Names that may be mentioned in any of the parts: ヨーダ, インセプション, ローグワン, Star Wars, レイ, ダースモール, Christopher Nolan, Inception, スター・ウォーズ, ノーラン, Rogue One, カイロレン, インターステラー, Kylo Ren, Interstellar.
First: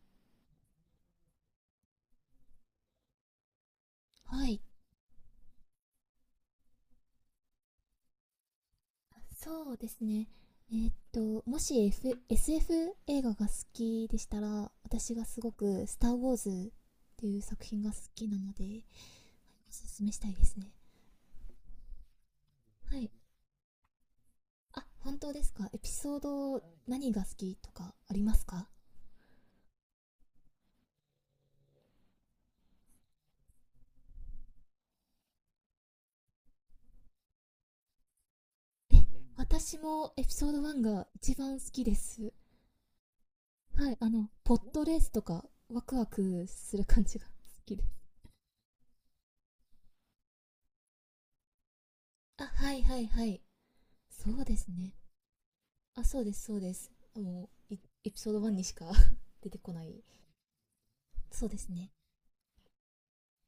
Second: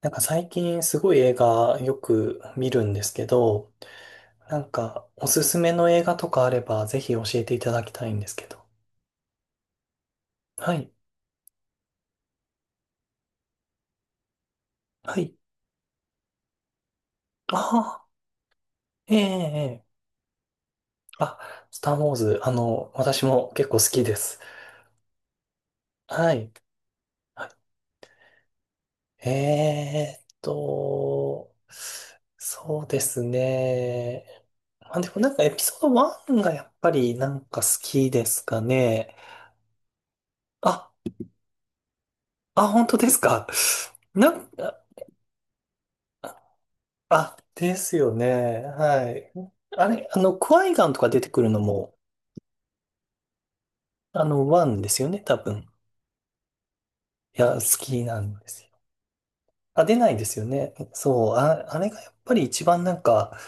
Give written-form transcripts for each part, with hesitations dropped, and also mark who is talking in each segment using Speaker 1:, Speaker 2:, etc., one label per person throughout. Speaker 1: 最近すごい映画よく見るんですけど、
Speaker 2: はい。
Speaker 1: おすすめの映画とかあればぜひ教えていただきたいんですけど。
Speaker 2: そうですね。
Speaker 1: はい。
Speaker 2: もし、SF 映画が好きでしたら、私
Speaker 1: は
Speaker 2: が
Speaker 1: い。
Speaker 2: すごく、スター・ウォーズっていう
Speaker 1: あ
Speaker 2: 作品が好
Speaker 1: あ、
Speaker 2: きなので、
Speaker 1: ええ、
Speaker 2: お
Speaker 1: ええ。
Speaker 2: すすめしたいですね。
Speaker 1: あ、スター・ウォーズ、
Speaker 2: はい。
Speaker 1: 私も結構好きです。
Speaker 2: あ、本当ですか？エピソー
Speaker 1: はい。
Speaker 2: ド何が好き
Speaker 1: は
Speaker 2: とかありますか？
Speaker 1: い、そうですね。まあ、でもエピソード1がやっぱり好きですか
Speaker 2: え、
Speaker 1: ね。
Speaker 2: 私もエピソード1
Speaker 1: あ、
Speaker 2: が一番好きです。
Speaker 1: あ、本当ですか。
Speaker 2: はい、
Speaker 1: なん
Speaker 2: ポッ
Speaker 1: か、
Speaker 2: トレースとか、ワクワクする感じが好
Speaker 1: あ、で
Speaker 2: きで
Speaker 1: す
Speaker 2: す。
Speaker 1: よね。はい。あれ、クワイガンとか出てくるのも、
Speaker 2: あ、はいはいはい。そうで
Speaker 1: ワ
Speaker 2: す
Speaker 1: ンで
Speaker 2: ね。
Speaker 1: すよね、多分。
Speaker 2: あ、そうです、そうです。
Speaker 1: い
Speaker 2: も
Speaker 1: や、
Speaker 2: う、い
Speaker 1: 好き
Speaker 2: エピ
Speaker 1: な
Speaker 2: ソ
Speaker 1: ん
Speaker 2: ー
Speaker 1: で
Speaker 2: ド1
Speaker 1: す
Speaker 2: に
Speaker 1: よ。
Speaker 2: しか 出てこな
Speaker 1: あ、出
Speaker 2: い。
Speaker 1: ないですよね。そう、
Speaker 2: そうで
Speaker 1: あ、
Speaker 2: す
Speaker 1: あれ
Speaker 2: ね。
Speaker 1: がやっぱり一番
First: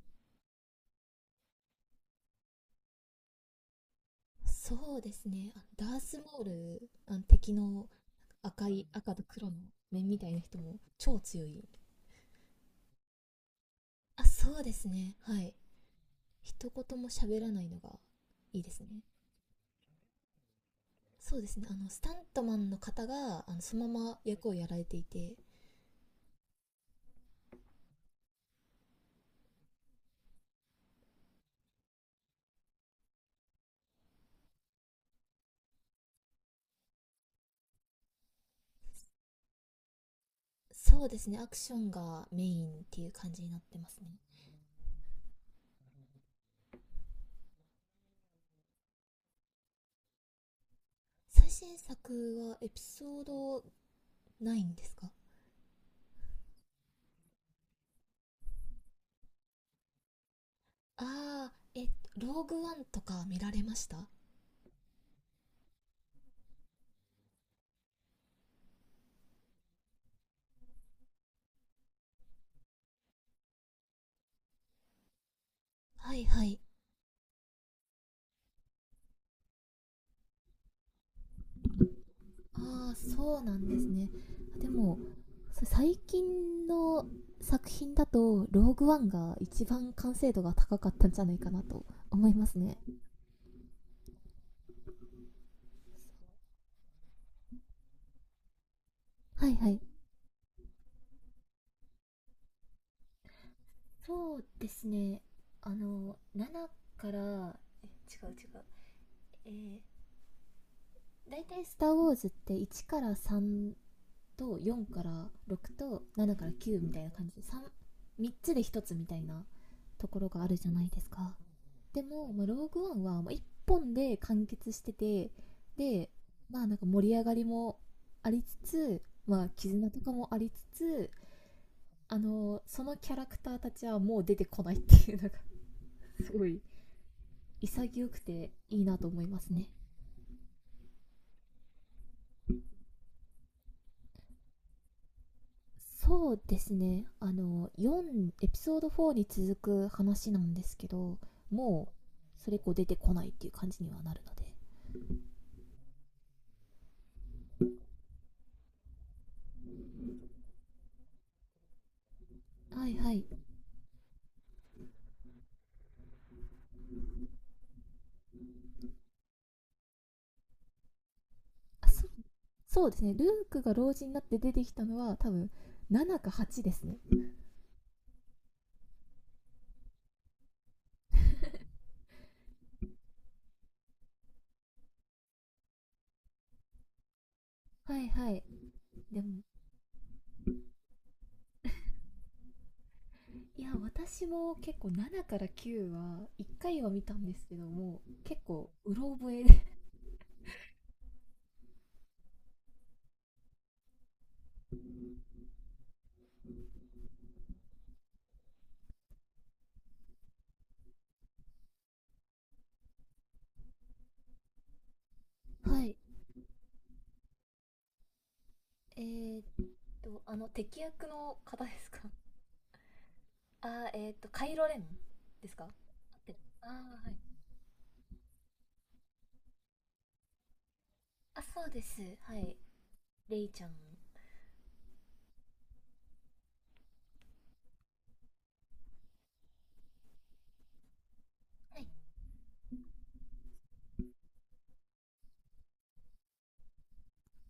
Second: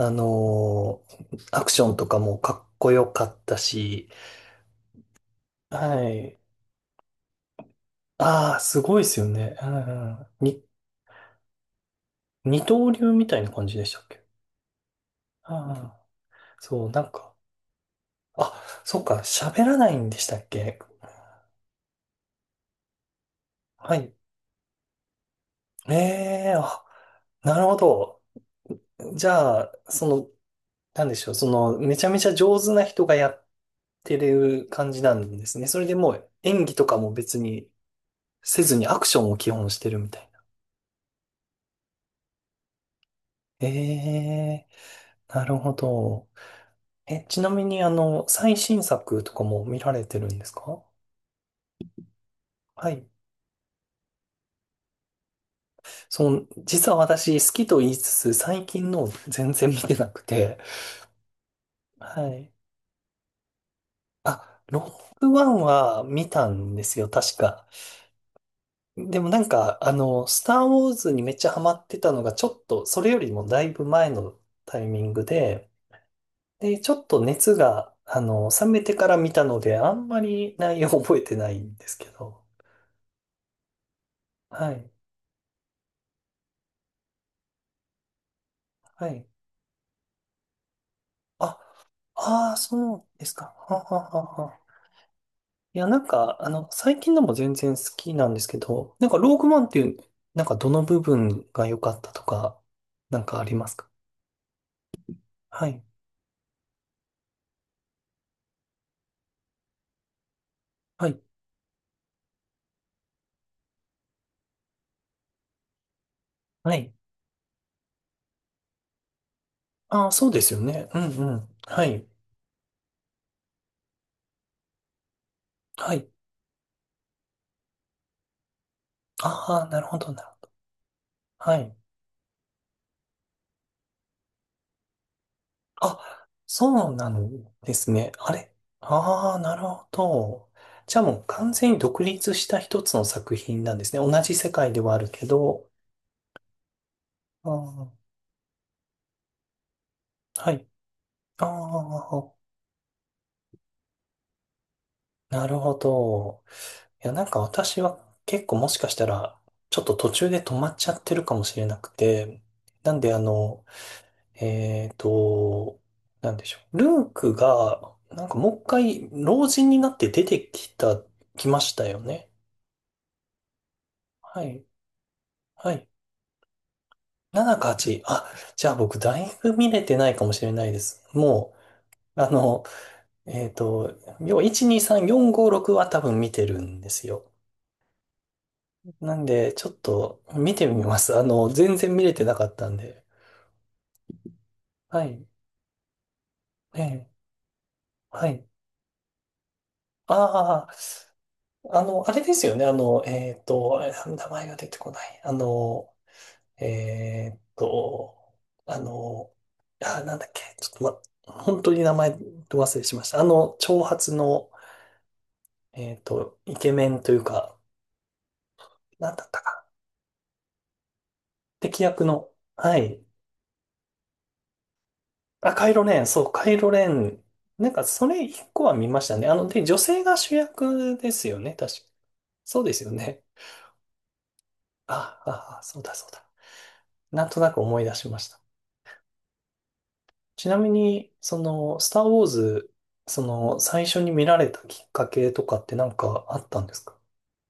Speaker 1: アクションとかもかっこよかったし、
Speaker 2: そうですね。あ、ダー
Speaker 1: は
Speaker 2: スモ
Speaker 1: い。
Speaker 2: ール、あの敵の
Speaker 1: ああ、
Speaker 2: 赤
Speaker 1: す
Speaker 2: い、
Speaker 1: ごいで
Speaker 2: 赤
Speaker 1: す
Speaker 2: と
Speaker 1: よ
Speaker 2: 黒
Speaker 1: ね。
Speaker 2: の
Speaker 1: うん
Speaker 2: 面み
Speaker 1: う
Speaker 2: たいな
Speaker 1: ん、
Speaker 2: 人も超強い。
Speaker 1: 二刀流みたいな感じでしたっけ？
Speaker 2: あ、そうですね。はい。
Speaker 1: ああ、
Speaker 2: 一
Speaker 1: そう、
Speaker 2: 言も喋らないのが
Speaker 1: あ、
Speaker 2: いいです
Speaker 1: そ
Speaker 2: ね。
Speaker 1: うか、喋らないんでしたっけ？
Speaker 2: そうですね。あの、スタントマンの方が、その
Speaker 1: は
Speaker 2: ま
Speaker 1: い
Speaker 2: ま役をやられていて、
Speaker 1: ええあ、なるほど。じゃあ、その、なんでしょう、その、めちゃめちゃ上手な人がやってる感じなんですね。それでもう演技とかも別にせずにアクションを基本してるみたいな。
Speaker 2: そうですね。アクションがメインっていう感じになっ
Speaker 1: え
Speaker 2: てますね。
Speaker 1: えなるほど。え、ちなみに最新作とかも見られてるんですか？
Speaker 2: 最新作はエピ
Speaker 1: はい。
Speaker 2: ソードないんですか？
Speaker 1: その、実は私好きと言いつつ、最近の全然見てなくて。
Speaker 2: ああ、え、ロ
Speaker 1: は
Speaker 2: ー
Speaker 1: い。
Speaker 2: グワンとか見られました？
Speaker 1: あ、ロックワンは見たんですよ、確か。でもスター・ウォーズにめっちゃハマってたのが、ちょっと、それよりもだいぶ前のタイミングで、
Speaker 2: はいはい。
Speaker 1: で、ちょっと熱が、冷めてから見たので、あんまり内容覚えてないんですけど。
Speaker 2: ああ、そうなんですね。で
Speaker 1: はい、
Speaker 2: も、最近の作品だと、ローグワ
Speaker 1: は
Speaker 2: ン
Speaker 1: い。
Speaker 2: が一番完成度が高かったんじゃないか
Speaker 1: あ、
Speaker 2: なと思いま
Speaker 1: ああ、
Speaker 2: すね。
Speaker 1: そうですか。はははは。いや、最近のも全然好きなんですけど、ローグ
Speaker 2: はい
Speaker 1: マンっ
Speaker 2: は
Speaker 1: て
Speaker 2: い。
Speaker 1: いう、どの部分が良かったとか、ありますか？
Speaker 2: そうですね。
Speaker 1: は
Speaker 2: あ
Speaker 1: い、
Speaker 2: の、7から、え違う違う。えー、
Speaker 1: はい、
Speaker 2: だいたいスター・ウォーズって1から3と4から6と7から
Speaker 1: は
Speaker 2: 9み
Speaker 1: い。
Speaker 2: たいな感じで、 3つで1つみたいな
Speaker 1: あ
Speaker 2: と
Speaker 1: あ、
Speaker 2: こ
Speaker 1: そ
Speaker 2: ろ
Speaker 1: うで
Speaker 2: があ
Speaker 1: す
Speaker 2: る
Speaker 1: よ
Speaker 2: じゃない
Speaker 1: ね。う
Speaker 2: で
Speaker 1: ん、
Speaker 2: す
Speaker 1: う
Speaker 2: か。
Speaker 1: ん。は
Speaker 2: で
Speaker 1: い。
Speaker 2: も、まあ、ローグワンは1本で完結してて、
Speaker 1: はい。
Speaker 2: で、まあ、なんか盛り上がりもありつつ、まあ
Speaker 1: ああ、なる
Speaker 2: 絆
Speaker 1: ほ
Speaker 2: とか
Speaker 1: ど、なる
Speaker 2: も
Speaker 1: ほ
Speaker 2: あ
Speaker 1: ど。
Speaker 2: りつつ、
Speaker 1: はい。
Speaker 2: そのキャラクターたちはもう出てこないっていうのが
Speaker 1: あ、
Speaker 2: すごい
Speaker 1: そうなんです
Speaker 2: 潔
Speaker 1: ね。
Speaker 2: く
Speaker 1: あ
Speaker 2: て
Speaker 1: れ
Speaker 2: いいなと思い
Speaker 1: ああ
Speaker 2: ま
Speaker 1: ー、
Speaker 2: す
Speaker 1: なる
Speaker 2: ね。
Speaker 1: ほど。じゃあもう完全に独立した一つの作品なんですね。同じ世界ではあるけど。
Speaker 2: そうですね。あ
Speaker 1: あ
Speaker 2: の
Speaker 1: ー
Speaker 2: 4エピソード4に続く話な
Speaker 1: は
Speaker 2: んで
Speaker 1: い。
Speaker 2: すけど、
Speaker 1: あ
Speaker 2: も
Speaker 1: あ、
Speaker 2: うそれ以降出てこないっていう感じにはなるので。
Speaker 1: なるほど。いや、なんか私は結構もしかしたら、ちょっと途中で止まっちゃってるかもしれなくて。
Speaker 2: は
Speaker 1: な
Speaker 2: い
Speaker 1: ん
Speaker 2: は
Speaker 1: で、
Speaker 2: い。
Speaker 1: えーと、なんでしょう。ルークが、もう一回、老人になって出てきた、来ました
Speaker 2: あ、
Speaker 1: よね。
Speaker 2: そうですね。ルークが老人になって
Speaker 1: は
Speaker 2: 出て
Speaker 1: い。
Speaker 2: きたのは多分
Speaker 1: はい。
Speaker 2: 7か8ですね。
Speaker 1: 7か8。あ、じゃあ僕、だいぶ見れてないかもしれないです。もう、あの、えーと、要は1、2、3、4、5、6は多分見てるんですよ。
Speaker 2: はいはい。
Speaker 1: な
Speaker 2: で
Speaker 1: ん
Speaker 2: も、
Speaker 1: で、ちょっと見てみます。全然見れてなかったんで。
Speaker 2: いや、私も結構
Speaker 1: は
Speaker 2: 7
Speaker 1: い。
Speaker 2: から9は1回
Speaker 1: え
Speaker 2: は見
Speaker 1: え
Speaker 2: たんですけども、
Speaker 1: は
Speaker 2: 結
Speaker 1: い。
Speaker 2: 構うろ覚えで
Speaker 1: ああの、あれですよね。あれ名前が出てこない。えっと、あの、あ、なんだっけ。ちょっと、ま、本当に名前忘れしました。長髪の、
Speaker 2: はい。
Speaker 1: イケメンというか、
Speaker 2: え
Speaker 1: なんだった
Speaker 2: ー、っ
Speaker 1: か。
Speaker 2: あの敵役の方で
Speaker 1: 敵
Speaker 2: すか？
Speaker 1: 役の、はい。
Speaker 2: あー、えっ、ーと、カイロレンで
Speaker 1: あ、
Speaker 2: すか？合
Speaker 1: カイロレン、
Speaker 2: っ
Speaker 1: そう、
Speaker 2: てる？
Speaker 1: カイ
Speaker 2: あ
Speaker 1: ロレ
Speaker 2: ー、はい。
Speaker 1: ン。それ一個は見ましたね。あの、女性が主役ですよ
Speaker 2: あ、
Speaker 1: ね。
Speaker 2: そう
Speaker 1: 確か。
Speaker 2: です。はい。
Speaker 1: そうですよね。
Speaker 2: レイちゃん。は
Speaker 1: あ、あ、あそうだ、そうだ。なんとなく思い出しました。ちなみに、その、スター・ウ
Speaker 2: い。
Speaker 1: ォーズ、その、最初に見られたきっかけとかってあったんですか？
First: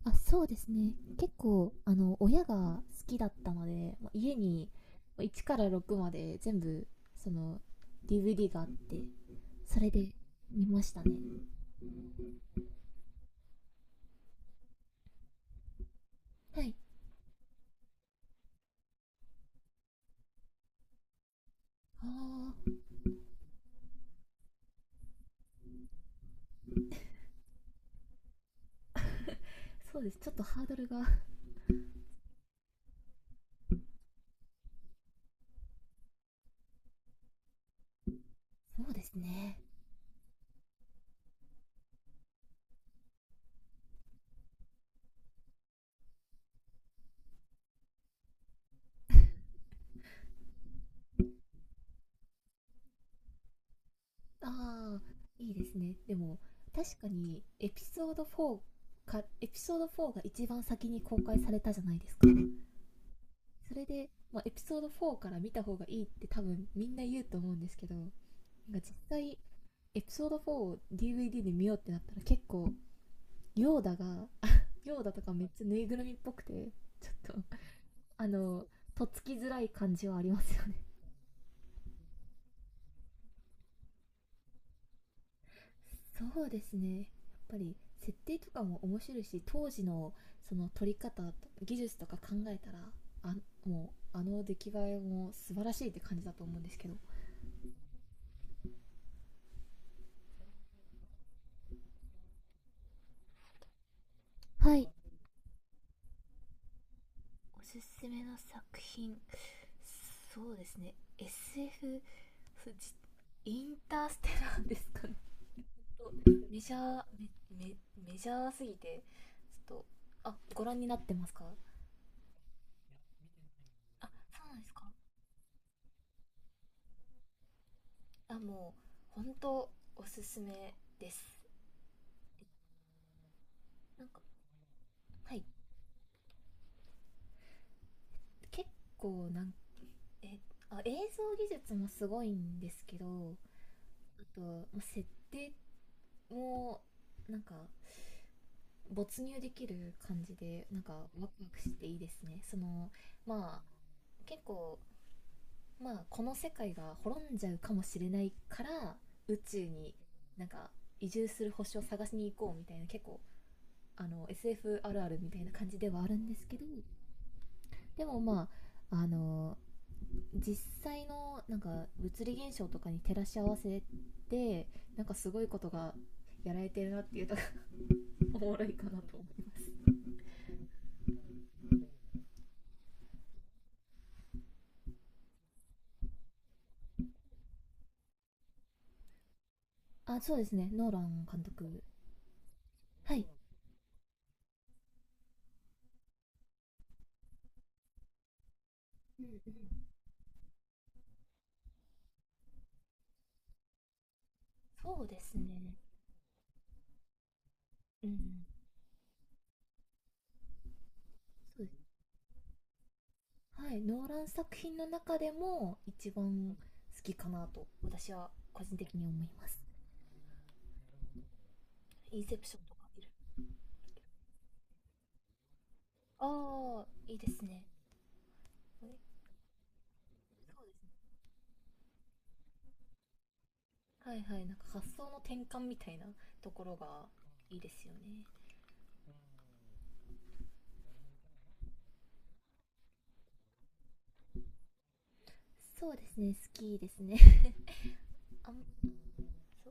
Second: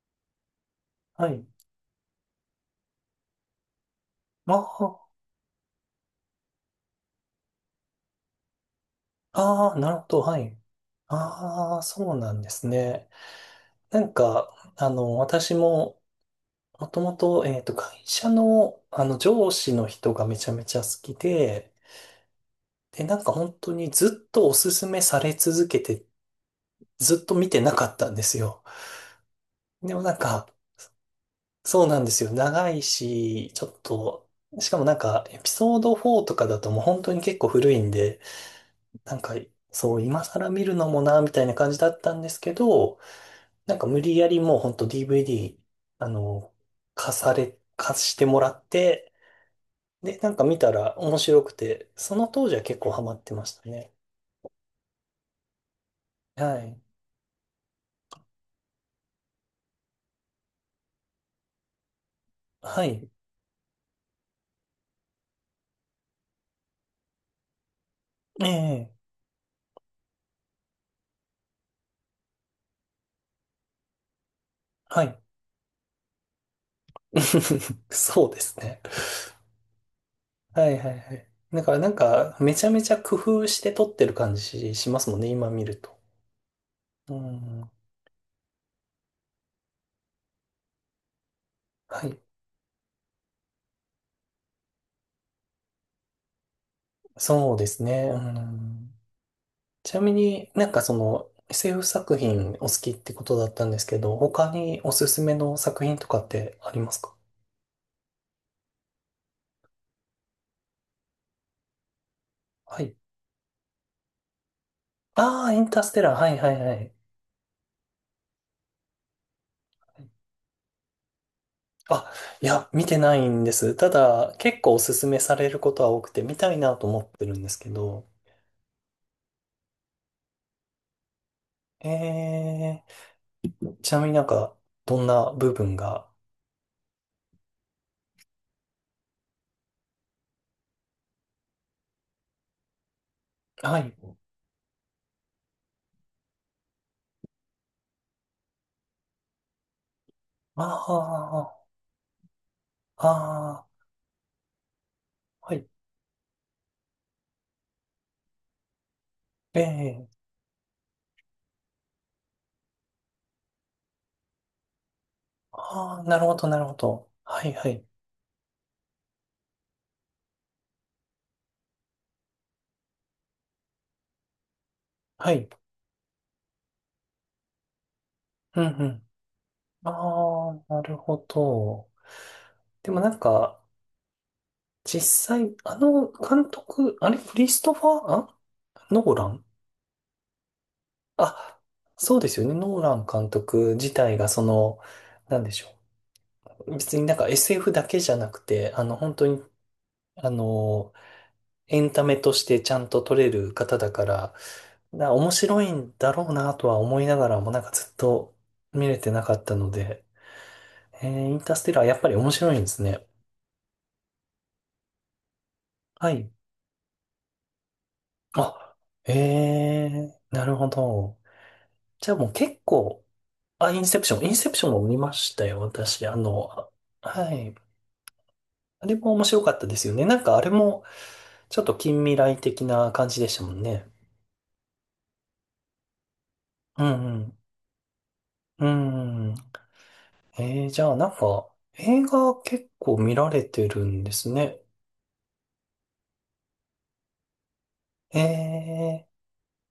Speaker 2: あ、そうですね。
Speaker 1: は
Speaker 2: 結
Speaker 1: い。
Speaker 2: 構あの親が好きだったので、まあ家に
Speaker 1: あ
Speaker 2: 1から6まで全部その DVD があって、
Speaker 1: あ、ああ、
Speaker 2: そ
Speaker 1: な
Speaker 2: れ
Speaker 1: るほ
Speaker 2: で
Speaker 1: ど、はい。
Speaker 2: 見ましたね。
Speaker 1: ああ、そうなんですね。私も、
Speaker 2: はい。
Speaker 1: もともと、会社の、上司の人がめちゃめちゃ好きで、
Speaker 2: ああ、
Speaker 1: で、本当にずっとおすすめされ続けて、ずっと見てなかったんですよ。で
Speaker 2: そ
Speaker 1: も
Speaker 2: うで
Speaker 1: な
Speaker 2: す。
Speaker 1: ん
Speaker 2: ちょっと
Speaker 1: か、
Speaker 2: ハードルが。
Speaker 1: そうなんですよ。長いし、ちょっと、しかもエピソード4とかだともう本当に結構古いんで、
Speaker 2: そうです
Speaker 1: なんか、
Speaker 2: ね。
Speaker 1: そう、今更見るのもな、みたいな感じだったんですけど、無理やりもう本当 DVD、あの、貸され、貸してもらって、で、見たら面白くて、その当時は結構ハマってましたね。
Speaker 2: ああ、いいですね。でも、
Speaker 1: はい。
Speaker 2: 確かに、エピソード4が一番先に公開されたじゃないですか。
Speaker 1: はい。
Speaker 2: それで、まあ、エピソード4から見た方がいいって多分みんな言うと思うんですけど、なんか
Speaker 1: ええ、
Speaker 2: 実際、エピソード4を DVD で見ようってなったら結構、ヨーダが ヨー
Speaker 1: は
Speaker 2: ダ
Speaker 1: い。
Speaker 2: とかめっちゃぬいぐるみっぽくて、ちょっと
Speaker 1: そ
Speaker 2: あ
Speaker 1: うです
Speaker 2: の、
Speaker 1: ね。
Speaker 2: とっつきづらい感じはありますよ
Speaker 1: は
Speaker 2: ね。
Speaker 1: いはいはい。だからめちゃめちゃ工夫して撮ってる感じしますもんね、今見ると。
Speaker 2: そうですね。やっ
Speaker 1: う
Speaker 2: ぱ
Speaker 1: ん。
Speaker 2: り、設定とかも面白いし、当時のその撮り方、技術と
Speaker 1: は
Speaker 2: か
Speaker 1: い。
Speaker 2: 考えたら、あ、もう、あの出来栄えも素晴らしいって感じだと思うんですけど。
Speaker 1: そうですね。うん。ちなみにその SF 作品お好きってことだったんですけど、他
Speaker 2: は
Speaker 1: に
Speaker 2: い、
Speaker 1: おすすめの作品とかってありますか？
Speaker 2: おすすめの作品、そうですね。 SF そう
Speaker 1: は
Speaker 2: じ
Speaker 1: い。
Speaker 2: インターステラーですかね。
Speaker 1: ああ、インターステラー。はいはい
Speaker 2: メ
Speaker 1: は
Speaker 2: ジャ
Speaker 1: い。
Speaker 2: ーメメメジャーすぎて、ちょっと、あ、ご覧になってますか？
Speaker 1: あ、いや、見てないんです。た
Speaker 2: あ、
Speaker 1: だ、
Speaker 2: そうなん
Speaker 1: 結
Speaker 2: です
Speaker 1: 構お
Speaker 2: か？
Speaker 1: すすめされることは多くて、見たいなと思ってるんですけど、
Speaker 2: あ、もう本当おすすめです。
Speaker 1: えー、ちな
Speaker 2: な
Speaker 1: み
Speaker 2: ん
Speaker 1: に
Speaker 2: か、
Speaker 1: どんな
Speaker 2: はい、
Speaker 1: 部分が
Speaker 2: 結構、なんえあ映像技術もすごいんですけど、
Speaker 1: はい。
Speaker 2: あと、ま、設定もなんか没入できる感じで、なんかワ
Speaker 1: あ
Speaker 2: クワクしていいですね。その、
Speaker 1: あ、
Speaker 2: まあ
Speaker 1: ああ、
Speaker 2: 結構、
Speaker 1: はい。
Speaker 2: まあこの世界が滅んじゃうかもしれないから宇
Speaker 1: え
Speaker 2: 宙に
Speaker 1: え、
Speaker 2: なんか移住する星を探しに行こうみたいな、結構あの SF あるあるみたいな感じで
Speaker 1: ああ、
Speaker 2: はある
Speaker 1: なる
Speaker 2: ん
Speaker 1: ほ
Speaker 2: です
Speaker 1: ど、
Speaker 2: け
Speaker 1: なる
Speaker 2: ど。
Speaker 1: ほど。はい、はい、
Speaker 2: でも、まあ、あの実際のなんか物理現象とかに照らし合わせて、なんかす
Speaker 1: は
Speaker 2: ごい
Speaker 1: い。
Speaker 2: ことがやられてるなっていうところが おも
Speaker 1: うん、
Speaker 2: ろいか
Speaker 1: う
Speaker 2: な
Speaker 1: ん。
Speaker 2: と思いま
Speaker 1: あ
Speaker 2: す。
Speaker 1: あ、なるほど。でも実際、あの監督、あれ、クリストファー、あノーラン
Speaker 2: あ、そうですね。ノーラン監
Speaker 1: あ、
Speaker 2: 督。
Speaker 1: そうですよね。ノーラン
Speaker 2: はい、
Speaker 1: 監督自体が、その、なんでしょう。別にSF だけじゃなくて、本当に、あの、エンタメとしてちゃんと撮れる方だから、
Speaker 2: そう
Speaker 1: だ
Speaker 2: で
Speaker 1: 面
Speaker 2: す
Speaker 1: 白い
Speaker 2: ね。
Speaker 1: んだろうなとは思いながらも、なんかずっ
Speaker 2: う
Speaker 1: と
Speaker 2: ん、
Speaker 1: 見れてなかったので、えー、インタース
Speaker 2: そうで
Speaker 1: テラーやっぱり面白いんですね。
Speaker 2: す。はい、ノーラン作品の中でも
Speaker 1: は
Speaker 2: 一
Speaker 1: い。
Speaker 2: 番好きかなと私は個
Speaker 1: あ、
Speaker 2: 人的に
Speaker 1: え
Speaker 2: 思います。
Speaker 1: えー、なるほど。じゃあ
Speaker 2: イン
Speaker 1: もう
Speaker 2: セプショ
Speaker 1: 結
Speaker 2: ンとかい
Speaker 1: 構、
Speaker 2: る。
Speaker 1: あ、インセプション、インセプションも見ましたよ、私。あの、あ
Speaker 2: ああ、いいで
Speaker 1: は
Speaker 2: す
Speaker 1: い。
Speaker 2: ね。
Speaker 1: あ
Speaker 2: こ
Speaker 1: れ
Speaker 2: れ、
Speaker 1: も面白かったですよね。なんかあれ
Speaker 2: そうで
Speaker 1: も、
Speaker 2: すね。
Speaker 1: ちょっと近未来的な感じでしたもんね。
Speaker 2: はいはい、なんか発想の転換みたいなところ
Speaker 1: う
Speaker 2: が
Speaker 1: ん
Speaker 2: いいですよね。
Speaker 1: うん。うん。えー、じゃあ映画結構見られてるんですね。
Speaker 2: そうですね、好きですね。
Speaker 1: え
Speaker 2: あん
Speaker 1: ー
Speaker 2: そ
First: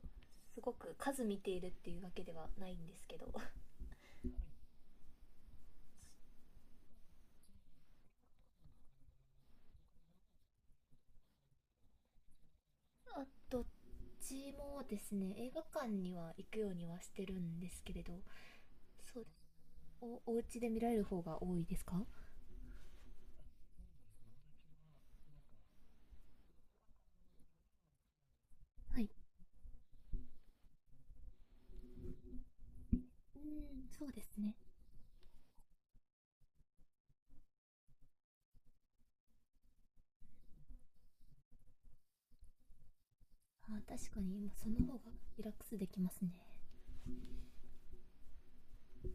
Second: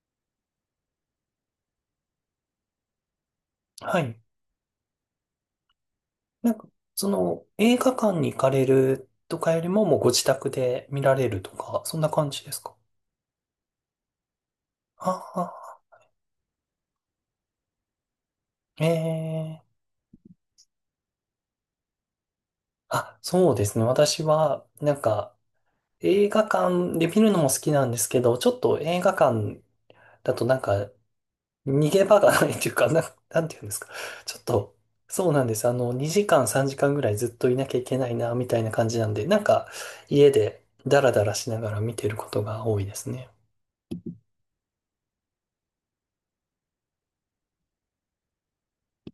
Speaker 2: すごく数見ているっていうわけではないんですけど
Speaker 1: はい。なんか、その、映画館に行かれるとかよりも、もうご自宅で見られるとか、そんな感じですか？
Speaker 2: あ、どっちもで
Speaker 1: あ
Speaker 2: すね。映画
Speaker 1: あ、
Speaker 2: 館には行くようにはしてるんですけれど、そう、
Speaker 1: ええ
Speaker 2: お家で見られる方が多いですか？は
Speaker 1: あ、そうですね。私は、映画館で見るのも好きなんですけど、ちょっと映
Speaker 2: い。
Speaker 1: 画館だと逃げ場がないというか、
Speaker 2: う
Speaker 1: なんていうんですか。
Speaker 2: ん、そうです
Speaker 1: ちょっ
Speaker 2: ね。
Speaker 1: と、そうなんです。あの、2時間、3時間ぐらいずっといなきゃいけないな、みたいな感じなんで、家でダラダラしながら見てることが多いですね。
Speaker 2: あ、確かに、今その方がリラックスできますね。